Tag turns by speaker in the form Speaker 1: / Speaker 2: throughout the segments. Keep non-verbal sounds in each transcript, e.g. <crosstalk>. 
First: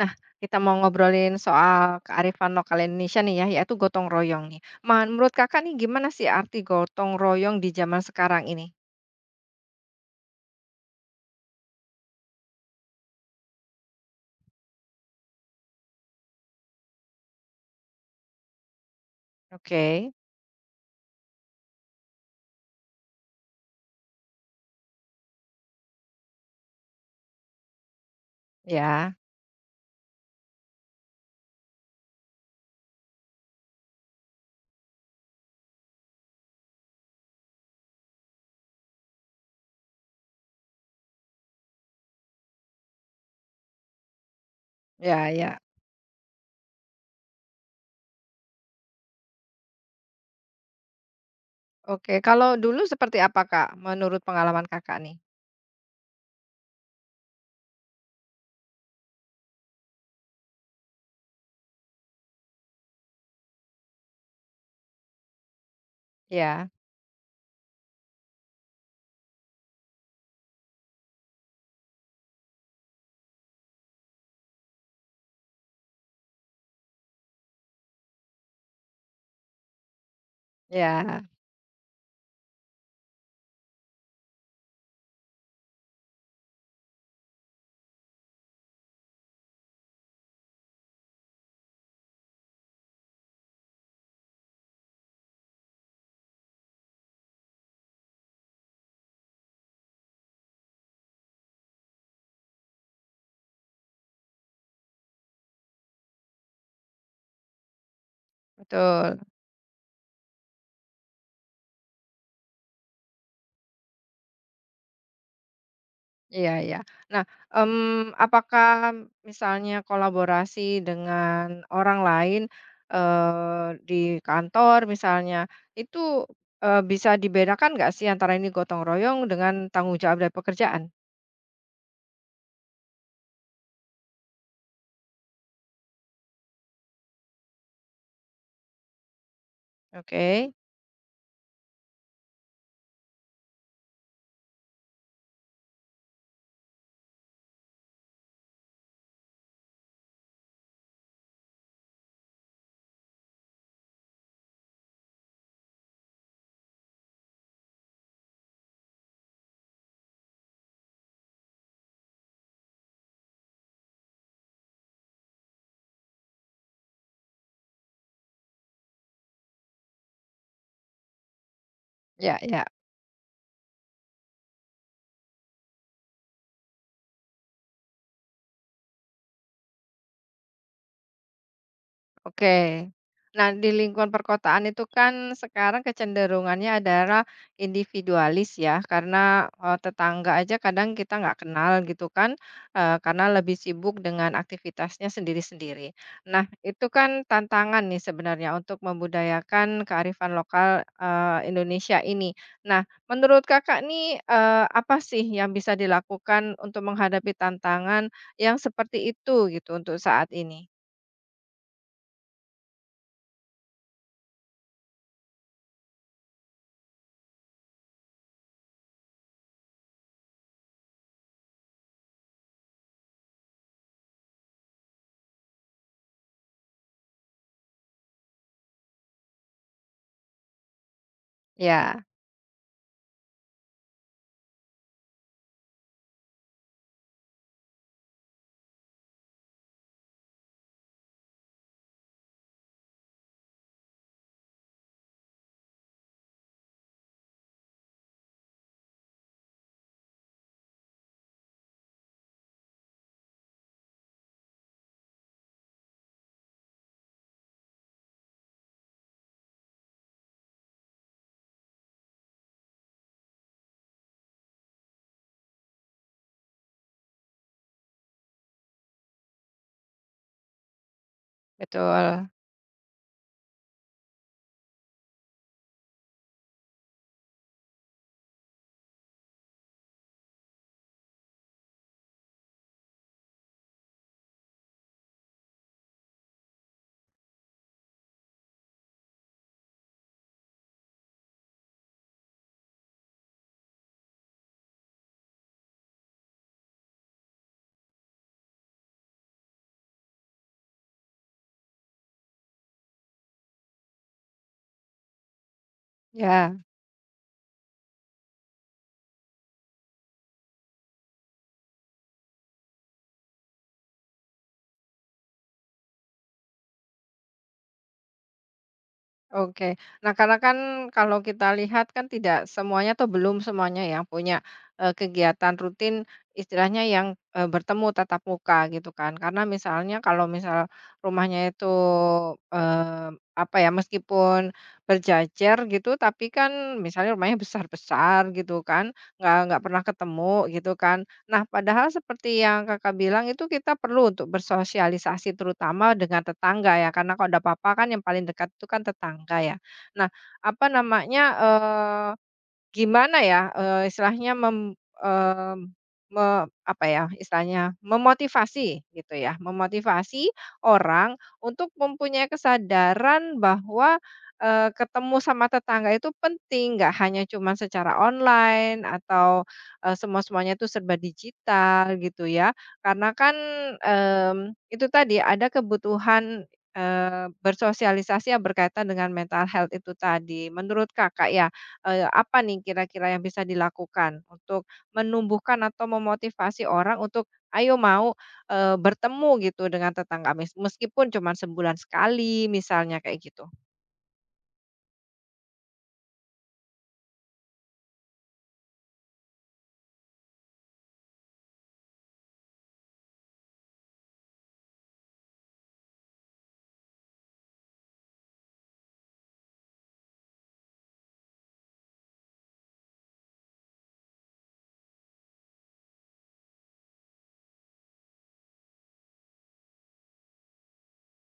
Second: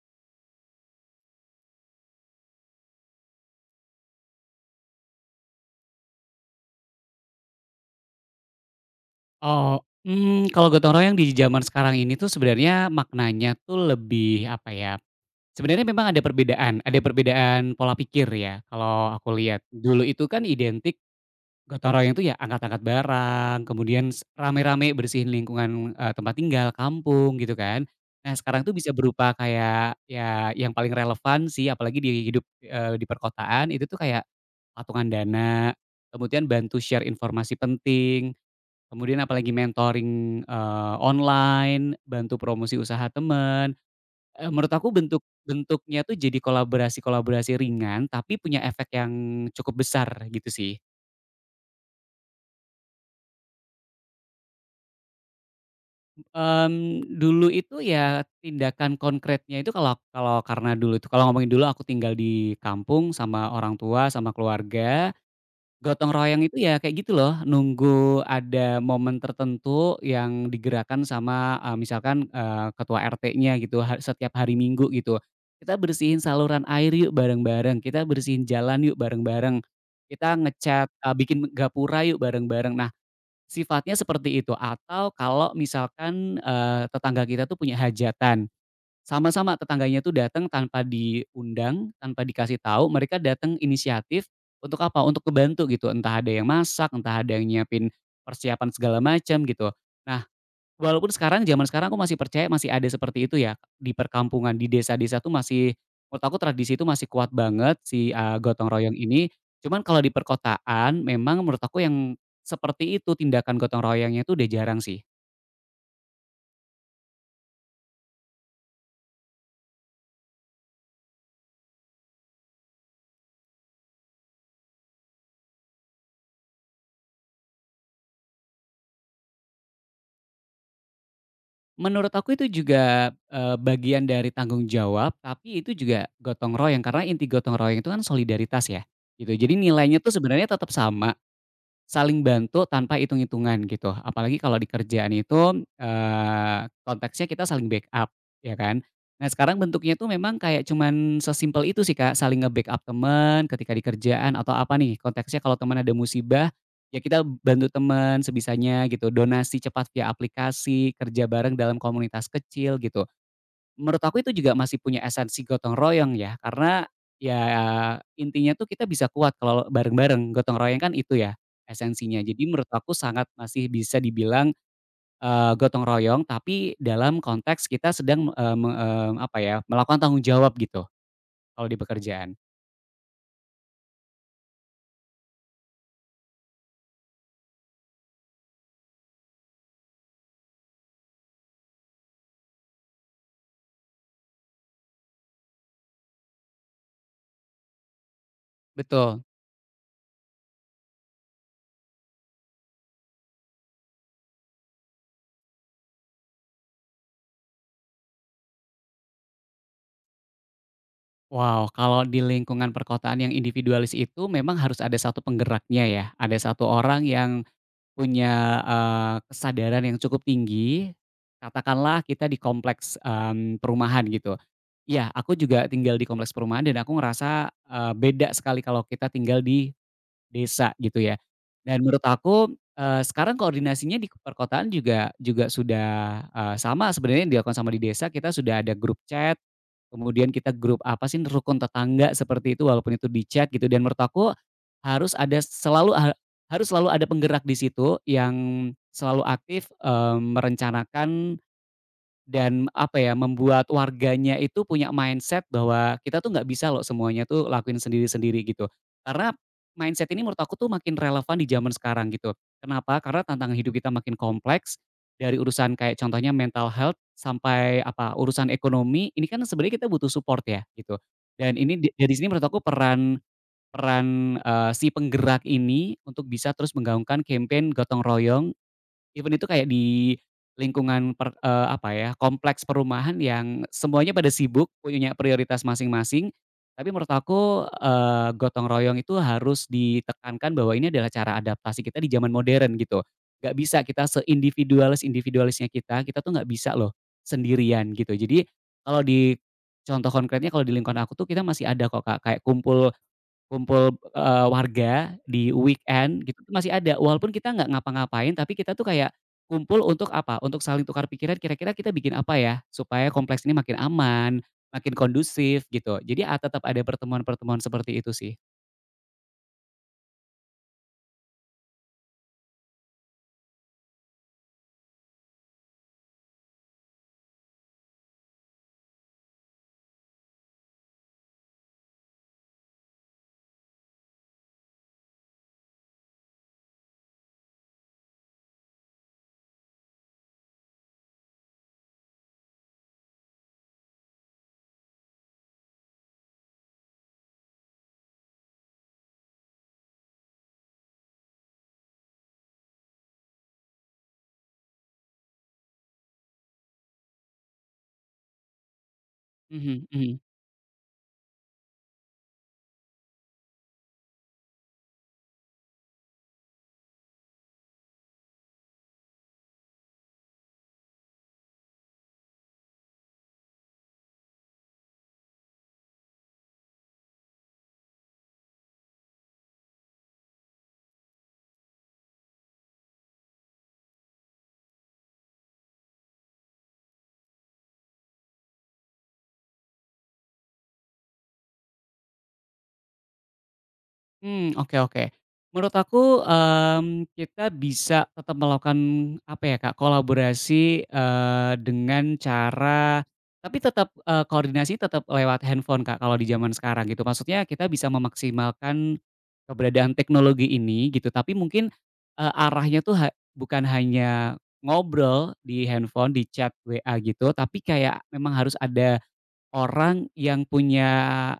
Speaker 1: Nah, kita mau ngobrolin soal kearifan lokal Indonesia nih ya, yaitu gotong royong nih. Menurut Kakak nih gimana sih arti gotong royong di zaman sekarang ini?
Speaker 2: Oh, Kalau gotong royong di zaman sekarang ini tuh sebenarnya maknanya tuh lebih, apa ya, sebenarnya memang ada perbedaan pola pikir ya kalau aku lihat. Dulu
Speaker 1: Oke,
Speaker 2: itu kan identik gotong royong itu ya angkat-angkat barang, kemudian rame-rame bersihin lingkungan, tempat tinggal, kampung, gitu kan. Nah, sekarang tuh bisa
Speaker 1: ya,
Speaker 2: berupa kayak ya yang paling relevan sih apalagi di hidup, di perkotaan itu tuh kayak patungan dana, kemudian bantu share informasi penting, kemudian apalagi mentoring, online, bantu promosi usaha teman, menurut aku
Speaker 1: ya ya.
Speaker 2: bentuknya tuh jadi kolaborasi-kolaborasi ringan, tapi punya efek yang cukup besar gitu sih.
Speaker 1: Oke, kalau dulu seperti apa Kak, menurut pengalaman Kakak nih?
Speaker 2: Dulu itu ya tindakan konkretnya itu kalau kalau karena dulu itu kalau ngomongin dulu aku tinggal di kampung sama orang tua, sama keluarga. Gotong royong itu
Speaker 1: Ya,
Speaker 2: ya kayak gitu loh, nunggu ada momen tertentu yang digerakkan sama, misalkan, ketua RT-nya gitu ha setiap hari Minggu gitu. "Kita bersihin saluran air yuk bareng-bareng, kita bersihin jalan yuk bareng-bareng, kita ngecat
Speaker 1: ya,
Speaker 2: bikin gapura yuk bareng-bareng." Nah, sifatnya seperti itu atau kalau misalkan, tetangga kita tuh punya hajatan. Sama-sama tetangganya tuh datang tanpa diundang, tanpa dikasih tahu, mereka datang inisiatif untuk apa, untuk kebantu gitu, entah ada yang masak, entah ada yang nyiapin persiapan segala macam gitu. Nah, walaupun sekarang zaman sekarang aku masih percaya masih ada seperti itu ya, di perkampungan, di desa-desa tuh masih menurut aku tradisi itu masih kuat banget si, gotong royong
Speaker 1: betul.
Speaker 2: ini. Cuman kalau di perkotaan memang menurut aku yang seperti itu tindakan gotong royongnya itu udah jarang sih.
Speaker 1: Iya iya. Nah, apakah misalnya kolaborasi dengan orang lain, di kantor misalnya, itu, bisa dibedakan nggak sih antara ini gotong royong dengan tanggung jawab dari pekerjaan?
Speaker 2: Menurut aku itu juga, bagian dari tanggung jawab, tapi itu juga gotong royong, karena inti gotong royong itu kan solidaritas ya, gitu. Jadi nilainya tuh sebenarnya
Speaker 1: Oke,
Speaker 2: tetap sama, saling bantu tanpa hitung-hitungan gitu, apalagi kalau di kerjaan itu, konteksnya kita saling backup, ya kan. Nah sekarang bentuknya tuh memang kayak cuman sesimpel itu sih Kak, saling nge-backup teman ketika di kerjaan atau apa nih, konteksnya kalau teman ada musibah, ya kita bantu teman sebisanya gitu, donasi cepat via aplikasi, kerja bareng dalam komunitas kecil gitu. Menurut aku itu juga masih punya esensi gotong royong ya, karena ya intinya tuh kita bisa kuat kalau bareng-bareng, gotong royong kan itu ya esensinya.
Speaker 1: ya,
Speaker 2: Jadi
Speaker 1: ya.
Speaker 2: menurut aku sangat masih bisa dibilang, gotong royong tapi dalam konteks kita sedang, apa ya, melakukan tanggung jawab gitu kalau di pekerjaan.
Speaker 1: Oke. Nah, di lingkungan perkotaan itu kan sekarang kecenderungannya adalah individualis ya, karena tetangga aja kadang kita nggak kenal gitu kan, karena lebih sibuk dengan aktivitasnya sendiri-sendiri. Nah, itu kan tantangan nih sebenarnya untuk
Speaker 2: Betul.
Speaker 1: membudayakan kearifan lokal Indonesia ini. Nah, menurut kakak nih apa sih yang bisa dilakukan untuk menghadapi tantangan yang seperti itu gitu untuk saat ini?
Speaker 2: Wow, kalau di lingkungan perkotaan yang individualis itu memang harus ada satu penggeraknya ya, ada satu orang yang punya, kesadaran yang cukup tinggi, katakanlah kita di kompleks, perumahan gitu. Iya, aku juga tinggal di kompleks perumahan dan aku ngerasa, beda sekali kalau kita tinggal di desa gitu ya. Dan menurut
Speaker 1: Ya.
Speaker 2: aku, sekarang koordinasinya di perkotaan juga juga sudah, sama sebenarnya yang dilakukan sama di desa kita sudah ada grup chat, kemudian kita grup apa sih rukun tetangga seperti itu walaupun itu di chat gitu dan menurut aku harus ada selalu ha harus selalu ada penggerak di situ yang selalu aktif, merencanakan dan apa ya, membuat warganya itu punya mindset bahwa kita tuh nggak bisa loh semuanya tuh lakuin sendiri-sendiri gitu. Karena mindset ini menurut aku tuh makin relevan di zaman sekarang gitu. Kenapa? Karena tantangan hidup kita makin kompleks dari urusan kayak contohnya mental health sampai apa, urusan ekonomi, ini kan sebenarnya kita butuh support ya gitu. Dan ini dari sini
Speaker 1: Betul,
Speaker 2: menurut aku peran peran, si penggerak ini untuk bisa terus menggaungkan campaign gotong royong even itu kayak di lingkungan apa ya, kompleks perumahan yang semuanya pada sibuk, punya prioritas masing-masing, tapi menurut aku, gotong royong itu harus ditekankan bahwa ini adalah cara adaptasi kita di zaman modern gitu. Gak bisa kita seindividualis-individualisnya kita, kita tuh nggak bisa loh sendirian gitu. Jadi kalau di contoh konkretnya kalau di lingkungan aku tuh kita masih ada kok Kak, kayak kumpul kumpul, warga di weekend gitu tuh
Speaker 1: ya,
Speaker 2: masih ada, walaupun kita nggak ngapa-ngapain, tapi kita tuh kayak kumpul untuk apa, untuk saling tukar pikiran kira-kira kita bikin apa ya, supaya kompleks ini makin aman, makin kondusif gitu. Jadi tetap ada pertemuan-pertemuan seperti itu sih.
Speaker 1: oke. Nah, karena kan kalau kita lihat kan tidak semuanya atau belum semuanya yang punya, kegiatan rutin istilahnya yang, bertemu tatap muka gitu kan. Karena misalnya kalau misal rumahnya itu, eee, apa ya, meskipun berjajar gitu, tapi kan misalnya rumahnya besar-besar gitu kan, nggak pernah ketemu gitu kan. Nah, padahal seperti yang Kakak bilang itu kita perlu untuk bersosialisasi terutama dengan tetangga ya, karena kalau ada apa-apa kan yang paling dekat itu kan tetangga ya. Nah, apa namanya, gimana ya, eee, istilahnya mem mmm, me apa ya, istilahnya memotivasi gitu ya,
Speaker 2: Mhm mhm.
Speaker 1: memotivasi orang untuk mempunyai kesadaran bahwa, ketemu sama tetangga itu penting, nggak hanya cuma secara online atau, semua-semuanya itu serba digital gitu ya. Karena kan, itu tadi ada kebutuhan, bersosialisasi yang berkaitan dengan mental health itu tadi. Menurut Kakak ya, apa nih kira-kira yang bisa dilakukan untuk menumbuhkan atau memotivasi orang untuk, "Ayo mau, bertemu gitu dengan tetangga meskipun cuma sebulan sekali," misalnya kayak gitu?
Speaker 2: Oke oke. Menurut aku, kita bisa tetap melakukan, apa ya Kak, kolaborasi, dengan cara tapi tetap, koordinasi tetap lewat handphone Kak, kalau di zaman sekarang gitu. Maksudnya kita bisa memaksimalkan keberadaan teknologi ini gitu, tapi mungkin, arahnya tuh ha bukan hanya ngobrol di handphone, di chat WA gitu, tapi kayak memang harus ada orang yang punya,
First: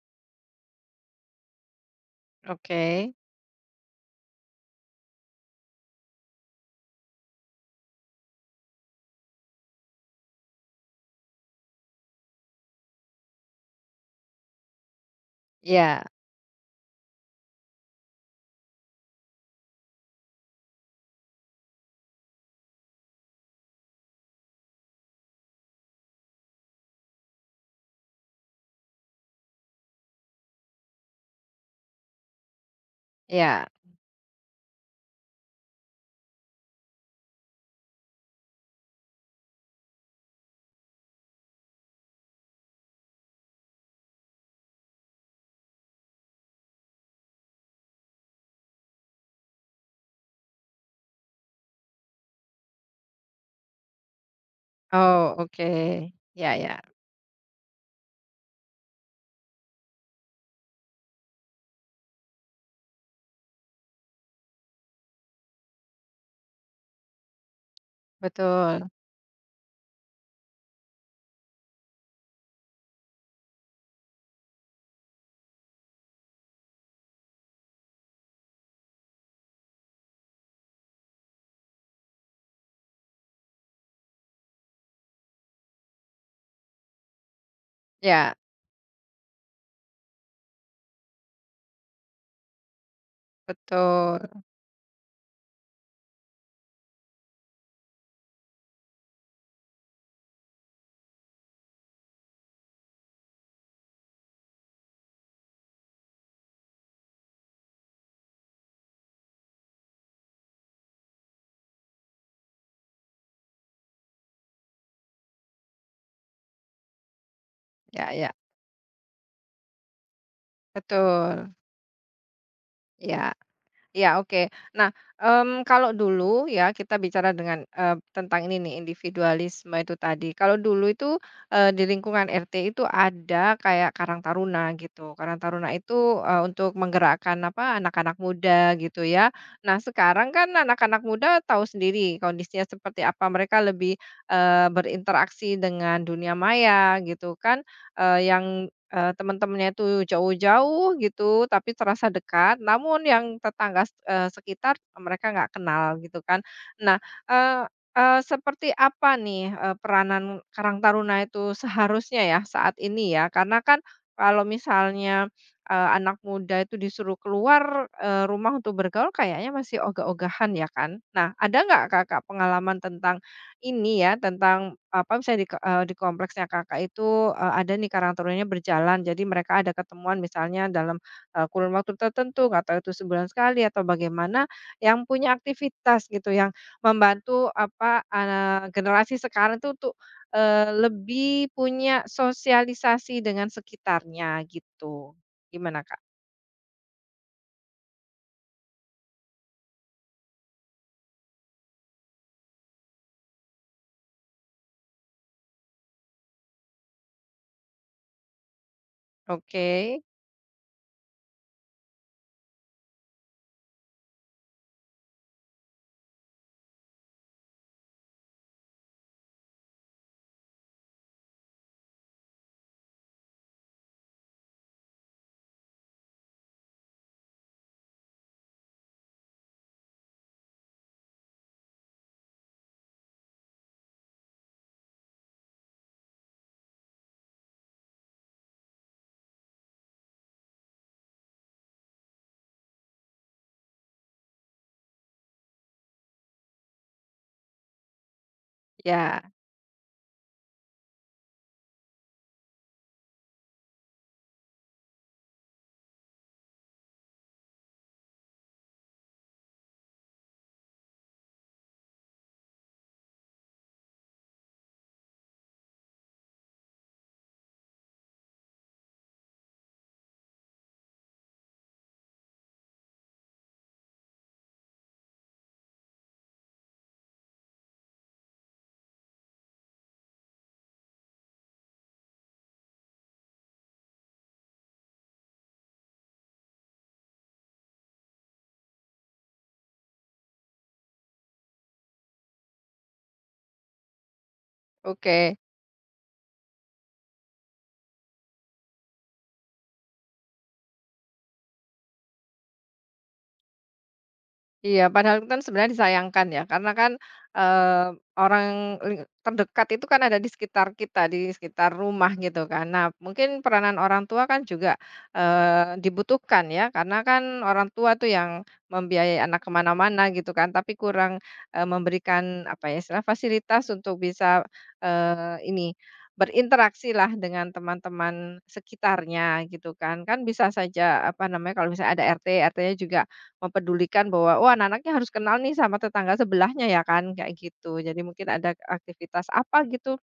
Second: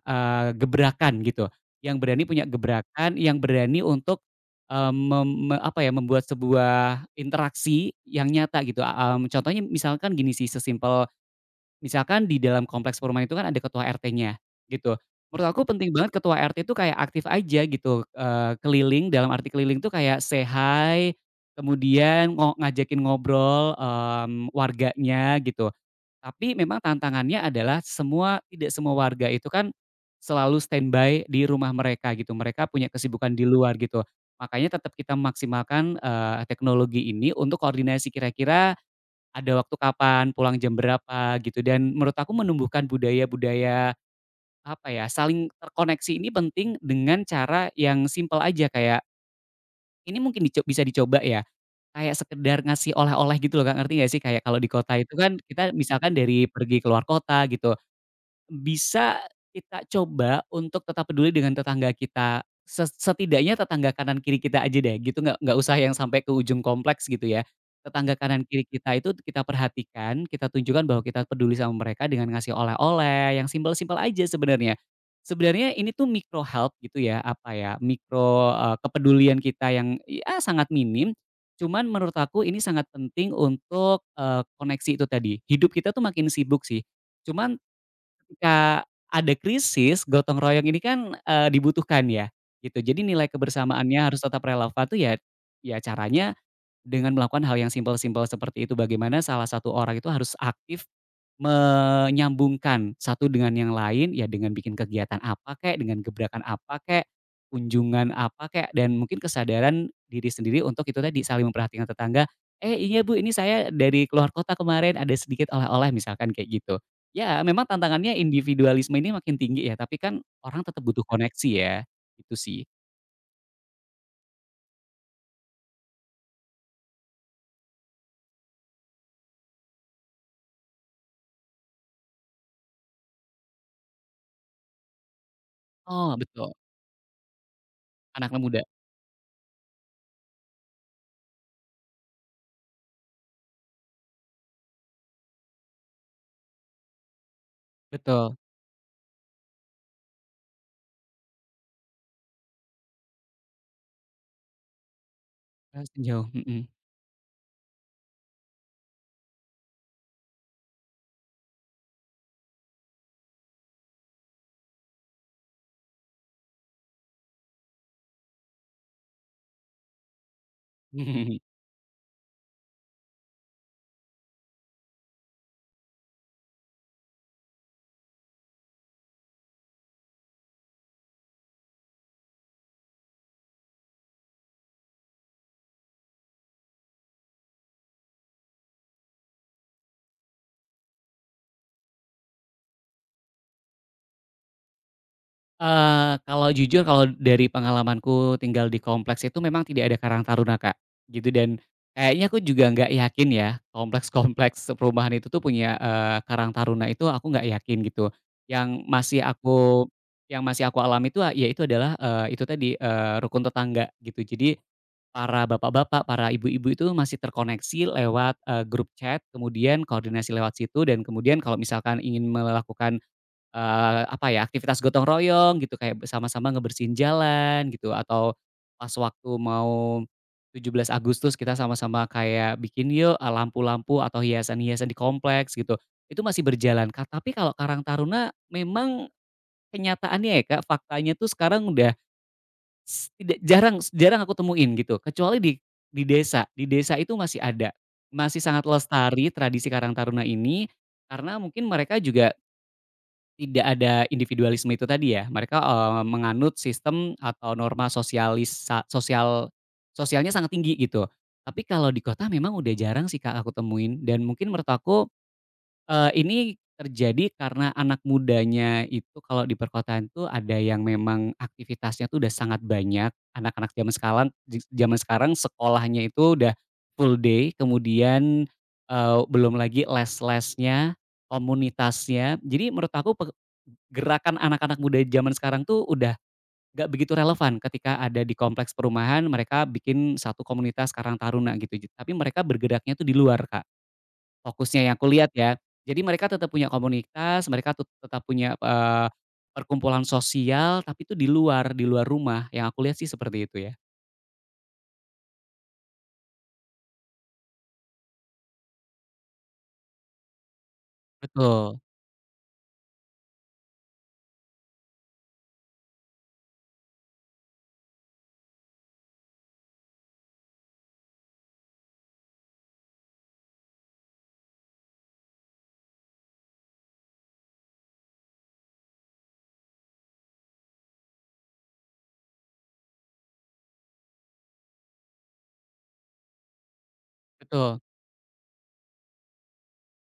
Speaker 2: gebrakan gitu, yang berani punya
Speaker 1: Oke,
Speaker 2: gebrakan, yang berani untuk, eee, mem me apa ya, membuat sebuah interaksi yang nyata gitu, contohnya misalkan gini sih, sesimpel misalkan di dalam kompleks perumahan itu kan ada ketua RT-nya gitu. Menurut aku penting
Speaker 1: ya
Speaker 2: banget ketua RT itu kayak aktif aja gitu, keliling, dalam arti keliling tuh kayak say hi, kemudian ngajakin ngobrol, warganya gitu. Tapi memang tantangannya adalah tidak semua warga itu kan selalu standby di rumah mereka gitu, mereka punya kesibukan di
Speaker 1: ya.
Speaker 2: luar gitu. Makanya tetap kita maksimalkan, teknologi ini untuk koordinasi kira-kira ada waktu kapan, pulang jam berapa gitu dan menurut aku menumbuhkan budaya-budaya, apa ya, saling terkoneksi ini penting dengan cara yang simpel aja kayak ini mungkin bisa dicoba ya, kayak sekedar ngasih oleh-oleh gitu loh Kak, ngerti nggak sih? Kayak kalau di kota itu
Speaker 1: Oh,
Speaker 2: kan
Speaker 1: oke.
Speaker 2: kita misalkan dari
Speaker 1: Ya
Speaker 2: pergi
Speaker 1: ya,
Speaker 2: keluar kota gitu, bisa kita coba untuk tetap peduli dengan tetangga kita, setidaknya tetangga kanan kiri kita aja deh gitu, nggak usah yang sampai ke ujung kompleks gitu ya. Tetangga kanan kiri
Speaker 1: betul.
Speaker 2: kita itu kita perhatikan, kita tunjukkan bahwa kita peduli sama mereka dengan ngasih oleh-oleh yang simpel-simpel aja sebenarnya. Sebenarnya ini tuh micro help gitu ya, apa ya, kepedulian kita yang ya sangat minim, cuman menurut aku ini sangat penting untuk, koneksi itu tadi. Hidup kita tuh makin sibuk sih, cuman
Speaker 1: Ya,
Speaker 2: ketika ada krisis, gotong royong ini kan, dibutuhkan ya, gitu. Jadi nilai kebersamaannya harus
Speaker 1: betul.
Speaker 2: tetap relevan tuh ya ya caranya dengan melakukan hal yang simpel-simpel seperti itu. Bagaimana salah satu orang itu harus aktif menyambungkan satu dengan yang lain, ya dengan bikin kegiatan apa kek, dengan gebrakan apa kek, kunjungan apa kek, dan mungkin kesadaran diri sendiri untuk itu tadi, saling memperhatikan tetangga, "Eh, iya Bu, ini saya dari keluar kota kemarin, ada sedikit oleh-oleh," misalkan kayak gitu. Ya, memang
Speaker 1: Ya
Speaker 2: tantangannya
Speaker 1: ya,
Speaker 2: individualisme ini makin tinggi ya, tapi kan orang tetap butuh koneksi
Speaker 1: betul.
Speaker 2: ya, itu sih.
Speaker 1: Ya. Ya, oke. Nah, kalau dulu ya kita bicara dengan, tentang ini nih individualisme itu tadi. Kalau dulu itu, di lingkungan RT itu ada kayak Karang Taruna gitu. Karang Taruna
Speaker 2: Oh,
Speaker 1: itu,
Speaker 2: betul,
Speaker 1: untuk menggerakkan apa, anak-anak
Speaker 2: anak muda,
Speaker 1: muda gitu ya. Nah, sekarang kan anak-anak muda tahu sendiri kondisinya seperti apa, mereka lebih, berinteraksi dengan dunia maya gitu kan, eee,
Speaker 2: betul,
Speaker 1: yang teman-temannya itu jauh-jauh gitu, tapi terasa dekat, namun yang tetangga, sekitar mereka nggak
Speaker 2: terasa
Speaker 1: kenal gitu
Speaker 2: jauh,
Speaker 1: kan.
Speaker 2: mhm.
Speaker 1: Nah, eee eee, seperti apa nih, peranan karang taruna itu seharusnya ya saat ini ya? Karena kan kalau misalnya, anak muda itu disuruh keluar, rumah untuk bergaul kayaknya masih ogah-ogahan ya kan. Nah,
Speaker 2: <laughs>
Speaker 1: ada nggak Kakak pengalaman tentang ini ya tentang apa misalnya di, di kompleksnya Kakak itu, ada nih karang tarunanya berjalan jadi mereka ada ketemuan misalnya dalam, kurun waktu tertentu nggak tahu itu sebulan sekali atau bagaimana, yang punya aktivitas gitu yang membantu apa, generasi sekarang itu untuk, lebih punya sosialisasi dengan sekitarnya gitu. Gimana Kak?
Speaker 2: Kalau jujur kalau dari pengalamanku tinggal di kompleks itu memang tidak ada karang taruna, Kak, gitu dan kayaknya aku juga nggak yakin ya kompleks-kompleks perumahan itu tuh punya, karang taruna itu aku nggak yakin gitu. Yang masih aku
Speaker 1: Oke,
Speaker 2: yang masih aku alami itu, ya itu adalah, itu tadi, rukun tetangga gitu. Jadi para bapak-bapak, para ibu-ibu itu masih terkoneksi lewat, grup chat, kemudian koordinasi lewat situ dan kemudian kalau misalkan ingin melakukan apa ya, aktivitas gotong royong gitu, kayak sama sama ngebersihin jalan gitu, atau pas waktu mau 17 Agustus kita sama-sama kayak bikin yuk, lampu-lampu atau hiasan-hiasan di kompleks gitu, itu masih berjalan, Kak. Tapi kalau Karang Taruna memang kenyataannya ya, Kak, faktanya tuh sekarang udah tidak jarang jarang aku temuin gitu, kecuali di desa, di desa itu masih ada, masih sangat
Speaker 1: ya,
Speaker 2: lestari tradisi Karang Taruna ini, karena mungkin mereka juga tidak ada individualisme itu tadi ya? Mereka, menganut sistem atau norma sosialisa sosial sosialnya sangat tinggi gitu. Tapi kalau di kota memang udah jarang sih Kak aku temuin dan mungkin menurut aku Eee, ini terjadi karena anak mudanya itu kalau di perkotaan tuh ada yang memang aktivitasnya tuh udah sangat banyak, anak-anak zaman sekarang. Zaman sekarang sekolahnya itu udah full day, kemudian, belum lagi les-lesnya, komunitasnya. Jadi menurut aku gerakan anak-anak muda zaman sekarang tuh udah gak begitu relevan ketika ada di kompleks perumahan, mereka bikin satu komunitas karang taruna gitu, tapi mereka bergeraknya tuh di luar, Kak. Fokusnya yang aku lihat
Speaker 1: oke.
Speaker 2: ya. Jadi mereka tetap punya komunitas, mereka tetap punya, perkumpulan sosial, tapi itu di luar rumah, yang aku lihat sih seperti itu ya.
Speaker 1: Iya, padahal itu kan sebenarnya disayangkan ya, karena kan, eee, orang terdekat itu kan ada di sekitar kita, di sekitar
Speaker 2: Betul
Speaker 1: rumah gitu kan. Nah, mungkin peranan orang tua kan juga, dibutuhkan ya, karena kan orang tua tuh yang membiayai anak kemana mana gitu kan, tapi kurang, memberikan, apa ya, istilah fasilitas untuk bisa, eee, ini, berinteraksi lah dengan teman-teman sekitarnya gitu kan. Kan bisa saja, apa namanya, kalau misalnya ada RT, RT-nya juga mempedulikan bahwa, "Oh, anak-anaknya harus kenal nih sama tetangga sebelahnya ya kan," kayak gitu.
Speaker 2: betul.
Speaker 1: Jadi mungkin ada aktivitas apa gitu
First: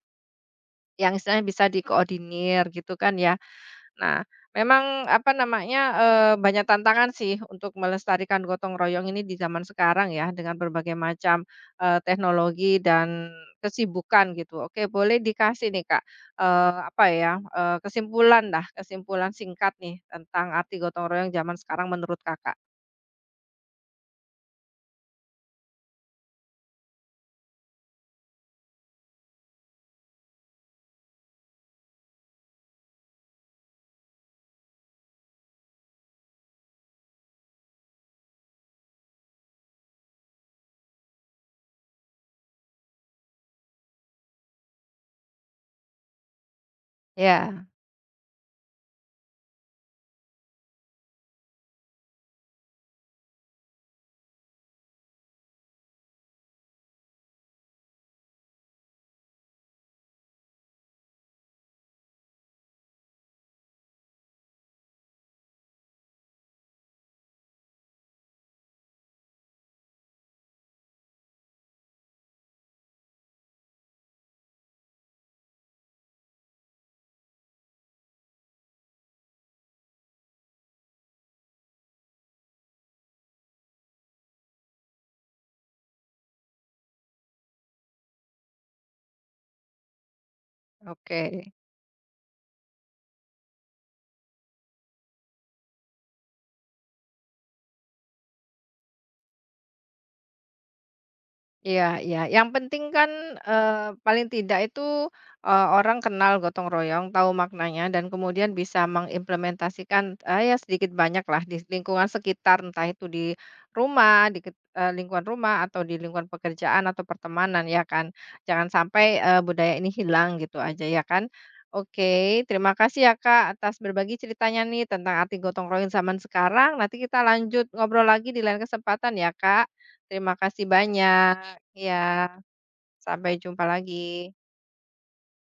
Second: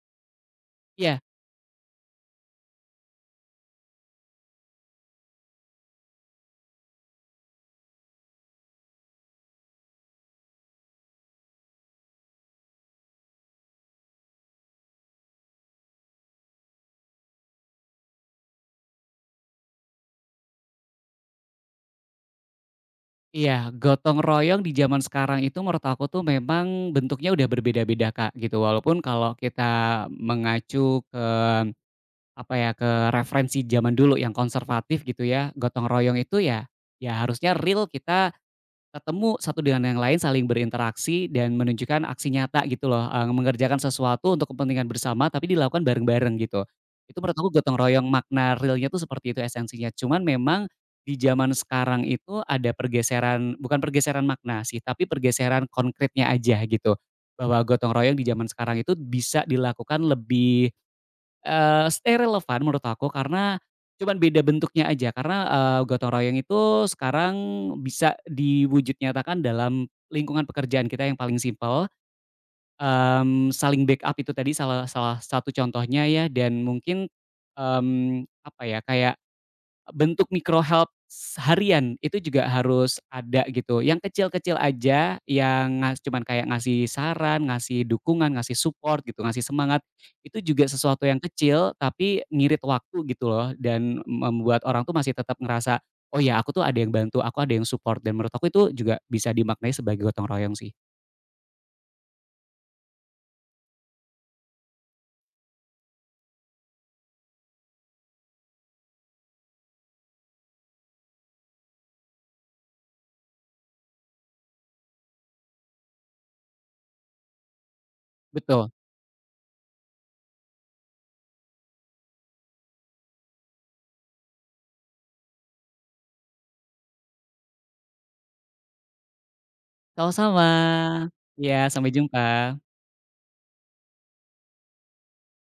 Speaker 1: yang
Speaker 2: Iya
Speaker 1: istilahnya bisa dikoordinir gitu kan ya. Nah, memang apa namanya, banyak tantangan sih untuk melestarikan gotong royong ini di zaman sekarang ya dengan berbagai macam, teknologi dan kesibukan gitu. Oke, boleh dikasih nih, Kak, eee, apa ya, eee, kesimpulan dah kesimpulan singkat nih tentang arti gotong royong zaman sekarang menurut Kakak.
Speaker 2: iya, gotong royong di zaman sekarang itu menurut aku tuh memang bentuknya udah berbeda-beda, Kak, gitu. Walaupun kalau kita mengacu ke, apa ya, ke referensi zaman dulu yang konservatif gitu ya, gotong royong itu ya ya harusnya real kita ketemu satu dengan yang lain, saling berinteraksi dan menunjukkan aksi nyata gitu loh, mengerjakan sesuatu untuk kepentingan bersama tapi dilakukan bareng-bareng gitu. Itu menurut aku
Speaker 1: Ya,
Speaker 2: gotong royong makna realnya tuh seperti itu esensinya. Cuman memang di zaman sekarang itu ada pergeseran bukan pergeseran makna sih, tapi pergeseran konkretnya aja gitu. Bahwa gotong royong di zaman sekarang itu bisa dilakukan lebih stay relevan menurut aku karena cuman beda bentuknya aja karena, gotong royong itu sekarang bisa diwujud nyatakan dalam lingkungan pekerjaan kita yang paling simpel, saling backup itu tadi salah salah satu contohnya ya dan mungkin, apa ya, kayak bentuk micro help harian itu juga harus ada gitu, yang kecil-kecil aja, yang cuman kayak ngasih saran, ngasih dukungan, ngasih support gitu, ngasih semangat, itu juga sesuatu yang
Speaker 1: oke.
Speaker 2: kecil tapi ngirit waktu gitu loh dan membuat orang tuh masih tetap ngerasa, "Oh ya aku tuh ada yang bantu, aku ada yang support," dan menurut aku itu juga bisa dimaknai sebagai gotong royong sih.
Speaker 1: Iya iya, yang penting kan, paling tidak itu, orang kenal gotong royong, tahu maknanya dan kemudian bisa mengimplementasikan, ya sedikit banyaklah di lingkungan sekitar, entah itu di rumah, lingkungan rumah atau di lingkungan pekerjaan atau pertemanan ya kan. Jangan
Speaker 2: Betul,
Speaker 1: sampai, budaya ini hilang gitu aja ya kan. Oke, terima kasih ya Kak, atas berbagi ceritanya nih tentang arti gotong royong zaman sekarang, nanti kita lanjut ngobrol lagi di lain kesempatan ya Kak. Terima
Speaker 2: sama-sama.
Speaker 1: kasih
Speaker 2: Iya,
Speaker 1: banyak.
Speaker 2: sampai jumpa.
Speaker 1: Iya, sampai jumpa lagi.